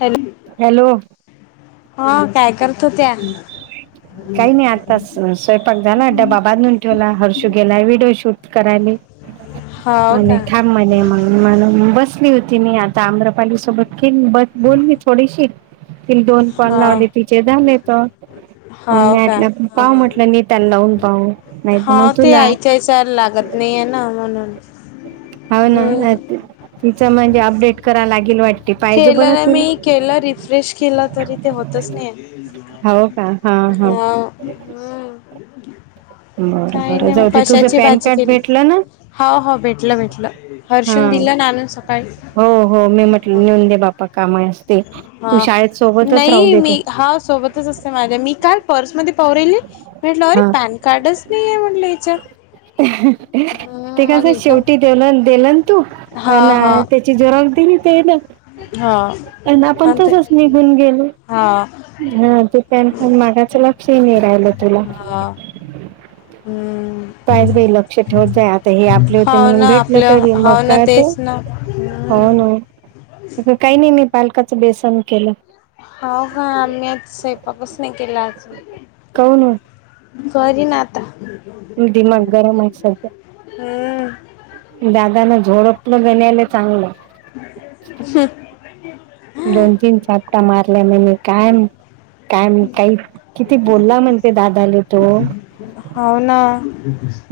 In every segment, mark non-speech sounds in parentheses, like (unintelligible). Hello. Hello. हा काय करत होत्या? काही नाही आता स्वयंपाक झाला, डबा बांधून ठेवला. हर्षू गेलाय व्हिडिओ शूट करायले. हो म्हणे का थांब म्हणे मग अ बसली होती मी आता आम्रपाली सोबत कि बस बोलली थोडीशी ति दोन कॉल हो लावले तिचे झालेत. हो का मग (unintelligible) पाहू ह म्हटलं नीताला लावून पाहू, नाहीतर मग तुला. तेच्यावर लागत नाही आहे ना म्हणून. हो ना हम्म तिचं म्हणजे अपडेट कराय लागेल वाट ते पाहिजे केलं बरं नाही मी केलं रिफ्रेश केलं तरी ते होतच नाही (unintelligible) हो का? हा, हा. हं, बरं काही बरं नाही जाऊ मग दे तुझं कशाची पॅन भाजी कार्ड केली? भेटलं ना हो, हो भेटलं भेटलं. हर्षूनं हा दिलं ना आणून सकाळी. हो हो मी म्हटलं नेऊन दे बापा काम असते. तू शाळेत सोबतच राहू देेत हाव सोबत तच असते माझ्या. मी काल पर्समध्ये पाहू राहिली, म्हटलं अरे हा पॅन कार्डच नाही आहे म्हटलं याच्यात. हम्म ते मग कसं एकदम शेवटी देल देल ना तू हा हा अन् ते ची झेरॉक्स दिली ते ना हा आणि आपण तसच निघून गेलो. हा हा ते पॅन पण मागाच लक्षही नाही राहिलं तुला. हा हम्म. पायच बाई लक्ष ठेवत जाय आता हे आपले होते हाव म्हणून ना भेटलं आपलं तरी, मग हाव ना काय तर तेच ना हो हम्म ना. काही नाही मी पालकाचं बेसन केलं. हो हा आम्ही आज स्वयंपाकच नाही केला अजुन. काऊन करीन आता. दिमाग गरम हाय सध्या. हम्म. दादानं झोडपलं गण्याले चांगलं. (inaudible) दोन तीन चापटा मारल्या. म्हणे काय काय म काही किती बोलला म्हण ते दादाले तो. होव ना.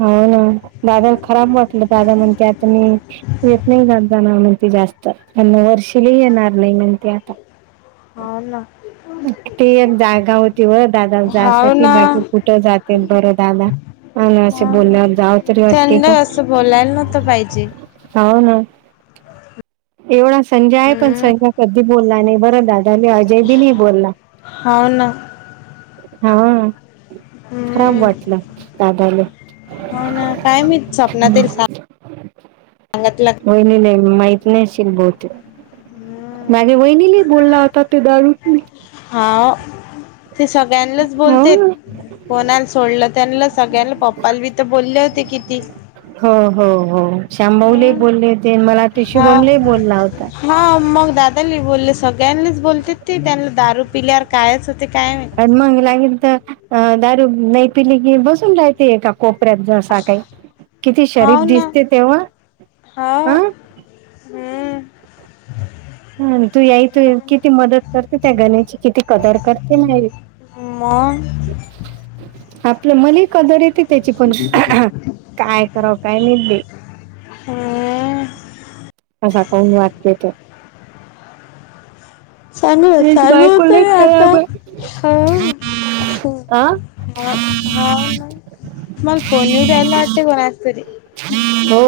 हो ना. दादाला खराब वाटलं. दादा म्हणते आता मी येत नाही जात जाणार म्हण ती जास्त. त्यांना वर्षिली येणार नाही म्हण ते आता. हो ना. ती जागा होती व दादाला हाव जायासाठी, ना बाकी कुठं जाते बरं दादा. हा ना असे हाव ना बोलल्यायावर जाव तरी वाटते त्यांना का. असं बोलायला नव्हतं पाहिजे हो ना एवढा संजा आहे पण संजा कधी बोलला नाही बरं दा त्यांनी आजे बी नाईत हो ना हा खराब हम्म वाटलं दादाले हो ना. काय माहित स्वप्नात येईल सा (inaudible) (unintelligible) वहिनीले हि माहित नशील बहुतेक. हम्म मागे वहिनीले हि बोलला होता ते दारू हा ते सगळ्यांनाच हो बोलतेत. कोणाला सोडलं त्यांना सगळ्यांना पप्पाला बी तर बोलले होते किती हो हो हो श्यामबाहले बोलले होते मला ते हा शुभमला बोलला होता. हा मग दादानी बोलले सगळ्यांनीच बोलते ती त्यांना दारू पिल्यार कायच होते काय माहि आणि मग लागेल तर दारू नाही पिली की बसून राहते एका कोप पऱ्यात जसा काही किती शरीफ हाव ना दिसतेत तेंव्हा हाव हा हम्म ह तू याई तू किती मदत करते त्या गण्याची किती कदर करते नाइ मग आपली मले कदर येती त्याची कोणी काय कराव काय माहित बाई हम्म असं कोण वागतेत चांगलं चालू बायको होत लई ग आता खराब आहे. हो. हो आ हा हा ना त मला फोन येऊ राहिला वाटतंय कोणाचा तरी हो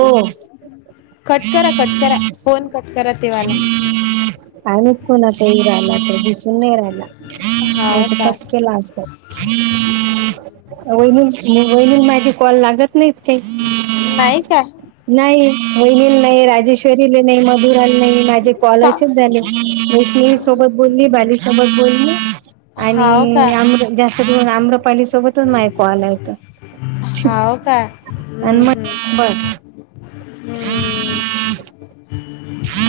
कटकरा कटकरा फोन कट करा तेवाला. काय माहित कोणाचा येऊ राहिला तो दिसून नाही राहिला. हाव नाहीतर का. कट केला असता वैनी वैनीला माझे कॉल लागत नाहीत ठीक नाही काय नाही वहिनीला नाही राजेश्वरीले नाही मधुराला नाही माझे का स्कॉलरशिप झाले वैष्णवी सोबत बली बा सोबत बली आणि हाव का अम्र जास्त अम्रपाली सो सोबतच माझे कॉल आहेत चूप हाव काय हम्म आणि मग हम्म होय. हम्म. (inaudible)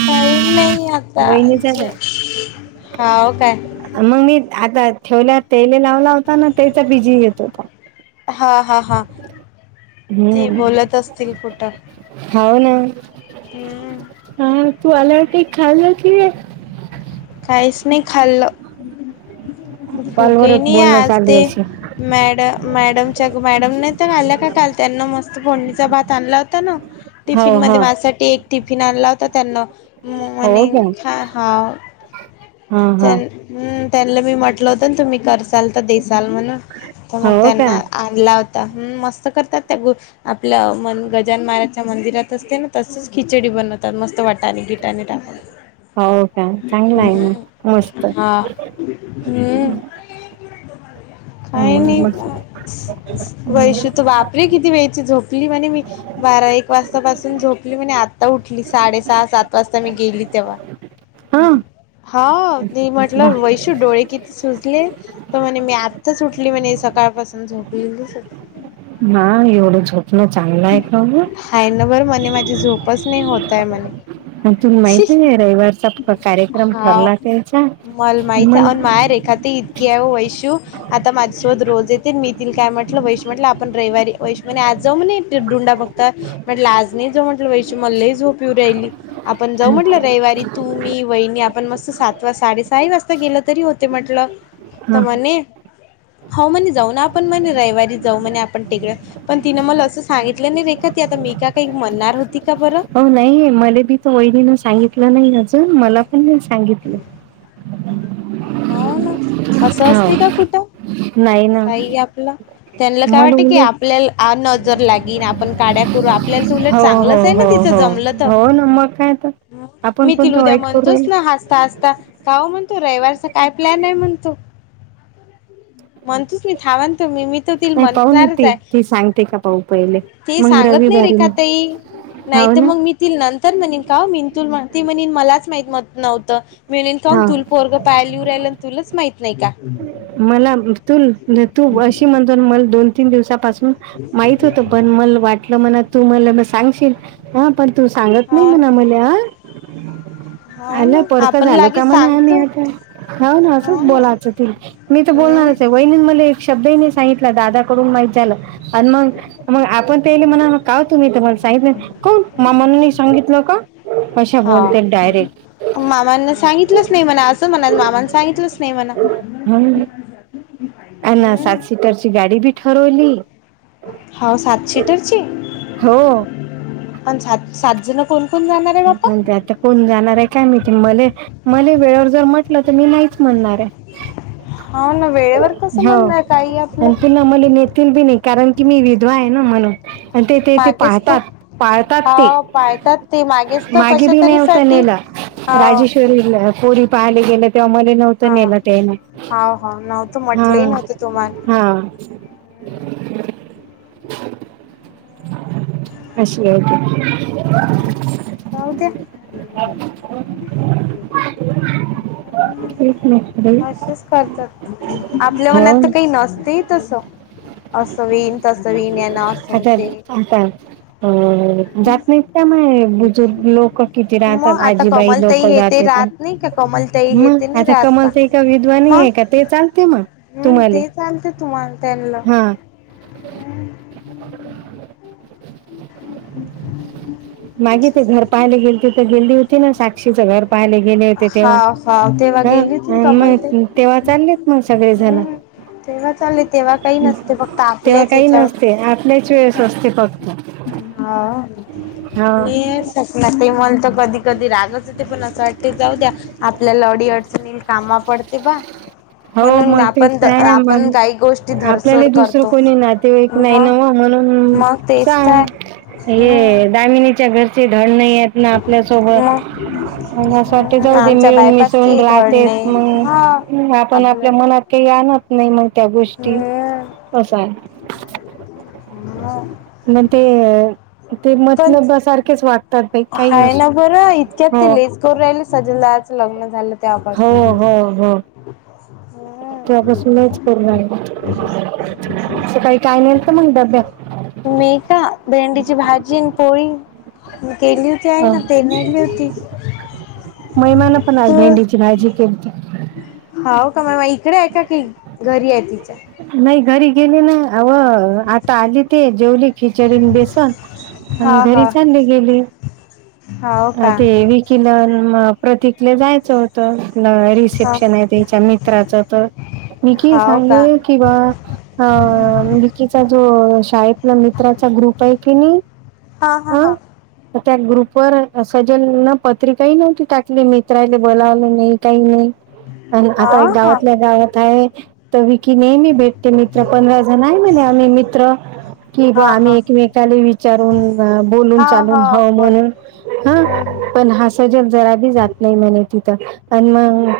काही नाही आता वहिनीचाच आहे. जेव हाव काय? मग मी आता ठेवल्या तेल लावला होता ना तेचा बीजी येत होता हा हा हा ते हम्म बोलत असतील कुठं हो ना. हम्म हा तू आल्यावरती खाल्लं की काहीच नाही खाल्ल, भूकही कॉलवरच नाही बोलणं आज चालू ते असेल मॅड मॅडमच्या ग मॅडम नाहीतर आल्या का कालच्या का त्यांना मस्त फोडणीचा भात आणला होता ना हो टिफिन मध्ये हो माझ्यासाठी एक टिफिन आण आणला तर त्यांन म हो मणे का खा हा हा हा त्यां हम् त्यांना बी मी म्हटलं होतं ना तुम्ही कर चालत देसाल म्हणून तर मग हो का त्यांना आणला होता मस्त करतात त्या ग आपल्या मन गजान महाराजच्या मंदिरात असते ना तसेच खिचडी बनत त्यात मस्त वाटा गीटाने टाकून हो का चांगलं आहे मग हम्म मस्त हा हम्म काही हम्म नाही मस्त वैश वापरे किती वेळची झोपली म्हणे मी बारा एक वाजतापासून झोपली म्हणे आता उठली. साडे सहा सात वाजता मी गेली तेव्हा, हा हा. ती वा म्हटलं वैशू डोळे कित सुटले तर म्हणे मी आत्ताच उठली म्हणे सकाळपासून झोपलेलीच होती. ना एवढं झोपणं चांगलं आहे का गं? हाय नां बर म्हणे माझी झोपच नाही होत आहे म्हणे. मग तुला छी माहित नाही रविवारचा कार्यक्रम हाव ठरला त्याचा मल काय रेखा ती केव वैशु आता माझ्यासोबत रोज येते मी तीला काय म्हटलं वैशु म्हटलं आपण रविवारी वैशु म्हणे आज जाऊ म्हणे डुंडा ब तर म्हटलं आज नाही जाऊ म्हटलं वैशु मला लई झोप येऊ राहिली. आपण जाऊ म्हटलं रविवारी. तू, मी, वहिनी आपण मस्त सात वाज साडेसहाही वाजता गेलं तरी होते म्हटलं. तर हा म्हणे हो म्हणे जाऊ ना आपण म्हणे रविवारी जाऊ म्हणे आपण तिकडं. पण तिनं मला असं सांगितलं नाही, रेखा ती आता मी का काही म्हणणार होती का बरं. अहो नाही मले बी तो वहिणीनं सांगितलं नाही अजून, मला पण नाही सांगितलं. हो ना असं असते का हो कुठं. नाही ना काहीही आपलं. त्यांना काय मला वाटतं की उलट आपल्याला नजर लागेन, आपण काड्या करू, आपल्याला तर उलट हो हो चांगलंच आहे ना. हो तिच हो जम हो ना, मग काय तर. आपण मी तिला कोणतं उद्या वाईट करू म्हणतोच राहिलो ना हसता हसता का ओ म्हणतो रविवारचा काय प्लॅन आहे म्हणतो. (inaudible) म्हणतोच मी थांबा ना तुम्ही, मी तर तिला नाही पाहू ना म्हणणारच ती आहे. ती सांगते का पाहू पहिले ति मग सांगत नाही रविवारी मग रेखाताई नाही हाव तर ना मग मी तीला नंतर म्हनीन का मिं तुल ते म्हनीन मलाच माहित मत नव्हतं मिन का हा तुल पोरग पाॅल्यू राहिल तुलाच माहित नाही का? मला तूल तू अशी म्हणत मल दोन तीन दिवसापासून हम्म माहित होत, पण मल वाटलं मणा तू मनानं सांगशील. हा पण तू सांगत नाही हा म्हणाव मले‌ हा. हा ना आलं परक आपण जालो का लागेच म्हणाव आम्ही सांगतो आता. हो ना असंच बोलायचं तिला. मी तर हम्म बोलणारच हाय. वहिणीने मला एक शब्दही नाही सांगितला. दादाकडून माहित झालं आणि मग मग आपण ते येले म्हणा का ओ तुम्ही तर मला सांगितलं नाही. काहून मामानी नाही सांगितलं का? अशा बोलतेल डायरेक्ट. मामांन सांगितलंच नाही मला असंच म्हणायच, मामांन सांगितलंच नाही म्हणा. (unintelligible) आ ना हम्म सात सीटरची गाडी बी ठरवली. हाव सात सीटरची? हो पण सात सात जण कोण कोण जाणार आहे बाप्पा? (unintelligible) कोण जाणार आहे काय माहिती. मले, मले वेळेवर जर म्हटलं तर मी नाहीच म्हणणार हाय. हो ना वेळेवर कसं म्हणणार, काहीही आपलं. ते मला नेतील बी नाही, कारण की मी विधवा आहे ना म्हणून. आणि ते ते ते मागेच तो पाहतात, पाळतात ते. हा पाळतात ते मागेच तर मागे कशा बी तरी नव्हत साठी नेलं. हा राजेश्वरीला पोरी पाहाले गेलं तेव्हा मले नव्ह त हा नेलं त्यांनी. हा हा नव्हतं म्हटलंही हम्म. नव्हतं तुम्हाला हा. असले हाय ते. राहू द्या. तेच ना बाई असंच करतात. आपल्या हो मनात तर काही नसते तसं. असं व्हिन, तसं व्हिन. यान असं (unintelligible) हो होते जात नाहीत काय (unintelligible) बुजुर्ग लोक किती मग राहतात. आता आजीबाई लोक कमलताई हे ते जातेत. राहत नाही का कमलताई हे मग ते नाही आता राहत का कमलताई विद्वानी मग आहे का ते चालते मग हम्म तुम्हाले ते चालते तुम्हाला त्यांना हा (inaudible) मागे ते घर पाहायला गेले ते तर गेली होती ना साक्षीचं घर पाहिले गेले होते हा तेव्हा. हा तेव्हा गेली हाव होती ना आण कमलताई मग तेव्हा चाललेत मग सगळेजण. हम्म तेव्हा चालेल तेव्हा काही नसते. फक्त आपल्याच याच्यावर लयचवेळस असते फक्त. हा. हा हे सपना ताई मला तर कधी कधी रागच येतोय पण असं वाटतंय जाऊद्या आपल्याला अडीअडचणील कामा पडते बा हो म्हणून मग तेच आपण तर द आहे आपण मग काही गोष्टी आपल्याला धरसोड दुसरं करतो. कोणी नातेवाईक नाही म ना हो म्हणून मग तेच सांग तर हे हम्म दामिनीच्या घरचे धड नाहीये ना आपल्यासोबत मग म्हणून अस वाटत जाऊन दे आमच्या मिळून मिसळून बायपासचे धडणे राहतेत हा मनुन. आपण आपल्या आपलं मनात काही आणत नाही मग त्या गोष्टी. हम्म असा हे मग ते ते म पण लब्या सारखेच वाट हाय ना बरं इतक्यात ते लयचकरू राहिले सजन‌ दादाच लग्न झालं हो त्यावापासून हो हो. तेव्हापासूनच करून राहिले हम्म. सकाळी काय नेलत मग डब्यात? मी का भेंडीची भाजी आण पोळी. केली होती आईनं ते नेली होती. मई मन पण आज भेंडीची भाजी केलती. होव का म इकडे आहे का ती घरी आहे तिच्या. नाही घरी गेलेना अवं. आता आले ते जेवली खिचडी अन बेसन आन हा घरी हा चालले गेले. हाव अ का ते हे केल अन मग प्रतीकले जायचं हो हा रिसेप्शन आहे त्याच्या मित्राच तर मीकि हाव का सांगले. किंवा. ह मिकीचा जो शाळेतला मित्राचा ग्रुप आहे की नाही. हा हा अ हा. त्या ग्रुपवर सजन न पत्रिकाही नव्हती टाकली मित्रायले बोलावलं नाही काही नाही. आणि हा आता एक हा गावातल्या गावात आहे. तर विकी नेहमी भेटते मित्र पंधरा जण आहे म्हणे आम्ही मित्र. कि‌ ब आम्ही हा हा एकमेकाला विचारून बोलून हा चालून हा हऊ बर म्हणून. हा हम्म हम्म पण हास सजेब जरा बी जात नाही म्हणे तिथं आन मग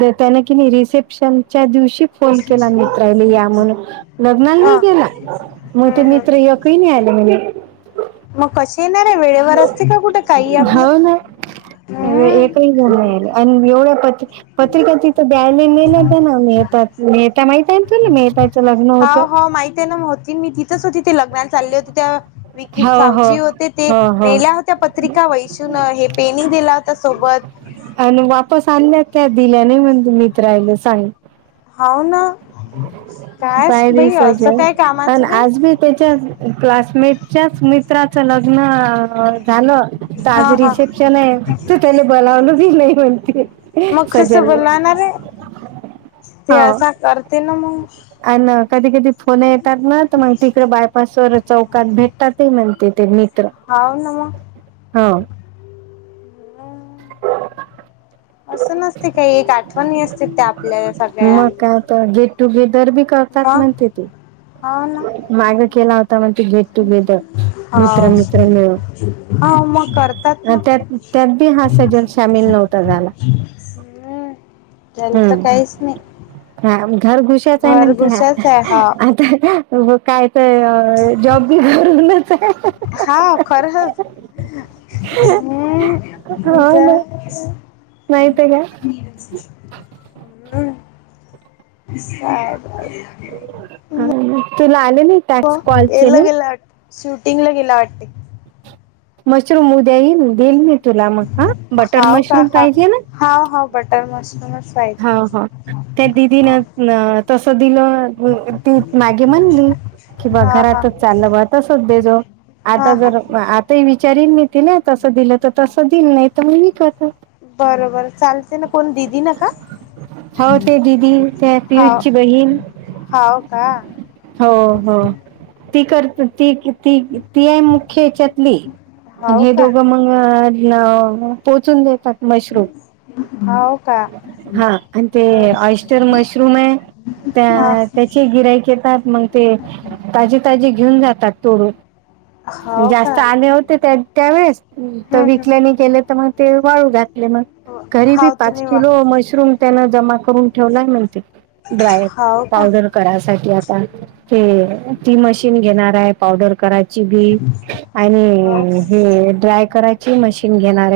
देत्याने की मी रिसेप्शनच्या दिवशी. फोन केला मित्रायले या म्हणून लग्नाला हा नाही गेला म ते हम्म मित्र हम्म यक ही नाही आले म्हणे. मग कसे येणार आहे वेळेवर असते का कुठे काही आपलं. हो ना हम्म एकही घ्याला नाहि‌ आले आणि एवढ्या पत पत्रिका ती द्यायला मे तर ना मिहतात मेहता माहितय तेना तूले मेहतात. होा हो माहितेना म होती मी तिथंच होतीिथे लग्नाला चालले होते तेव्हा. विकी हो हो सावजी होते ते हो हो नेल्या होत्या पत्रिका वैषून हे पेन ही दिला होता सोबत. आणि वापस आणल्या त्या दिल्या नाही म्हणत मीत्रायले सांग. होवना कायच सायरी बाई असं सजय काय पण कामाचं‌ बाई आज मी त्याच्याच क्लासमेटच्याच मित्राचं लग्न आ. झालं त हा आज हा रिसेप्शन आहे तर त्याला बोलावलं बी नाही म्हणते. मग कस सजलने बोलावणार आहे ते असा करते ना मग. आन कधी कधी फोन येतात ना मग तिकड बायपास वर चौकात भेटतात ते म्हणते ते मित्र. हाव‌ ना मग. हो. अ (inaudible) असं नसते काही एक आठवणी असते त्या आपल्या सगळ्या. (unintelligible) गेट टुगेदर बी करतात मग म्हणते ती. हाव ना (unintelligible) मागं केला होता म्हण ते गेट टुगेदर मित्र हाव मित्र मिळून. हाव मग करतात अ ना त्यात त्यात बी हा सजग सामील नव्हता झाला. (inaudible) त्यांल हम्म काहीच नाही. हा म घर घुशाच आहे म्हण की हा, घरगुतीच आहे हा आता मग काय ते जॉब बी घरूनच हाय. हा खरंच (unintelligible) माहित आहे का (inaudible) (unintelligible) हा ना. तुला आले नाही टॅक्स कॉलचे याला (unintelligible) गेला वाट शूटिंगला गेला वाटते. मशरूम उद्या यीन देईल मी तुला मग हा. बटर हाव का मशरूम हा पाहिजे ना? हाव, हाव. बटर मशरूमच पाहिजे हाव, हाव. त्या हा दिदीनं तसं दिलं ती मागे म्हणली कि बा हा हा घरातच चाललं बुवा तसच दे जो. हा आता हा जर आत ते विचारील मी तिला तसं दिलं तर तसं देईन, नाही तर मग विकत. बर बर चालते ना. कोण दिदीन का? हो ते दिदी त्या हाव पियुषची बहीण हाव का? हो हो हम्म. ती कर ती ती किती ती आहे मुख्य याच्यातली. मग हाव हे का दोघं मग अं न पोचून देतात मशरूम. हाव. का हा आणि ते हम्म, ऑयस्टर मशरूम आहे हा त्या ते चे गिराईक येतात, मग ते ताजी ताजी घेऊन जातात तोडून. हाव का जास्त आले होते त्यात त्यावेळेस त हम्म, हम्म. विकले नाही गेले तर मग ते वाळू घातले मग. घरी बी हाव पाच तुम्ही वा किलो मशरूम त्याणं जमा करून ठेवलाय म्हण ते. ड्रायर हो का पावडर करायसाठी आता. ते ती मशीन घेणार आहे पावडर कराय ची बी हो आणि का हे ड्राय करायची हा मशीन घेणार.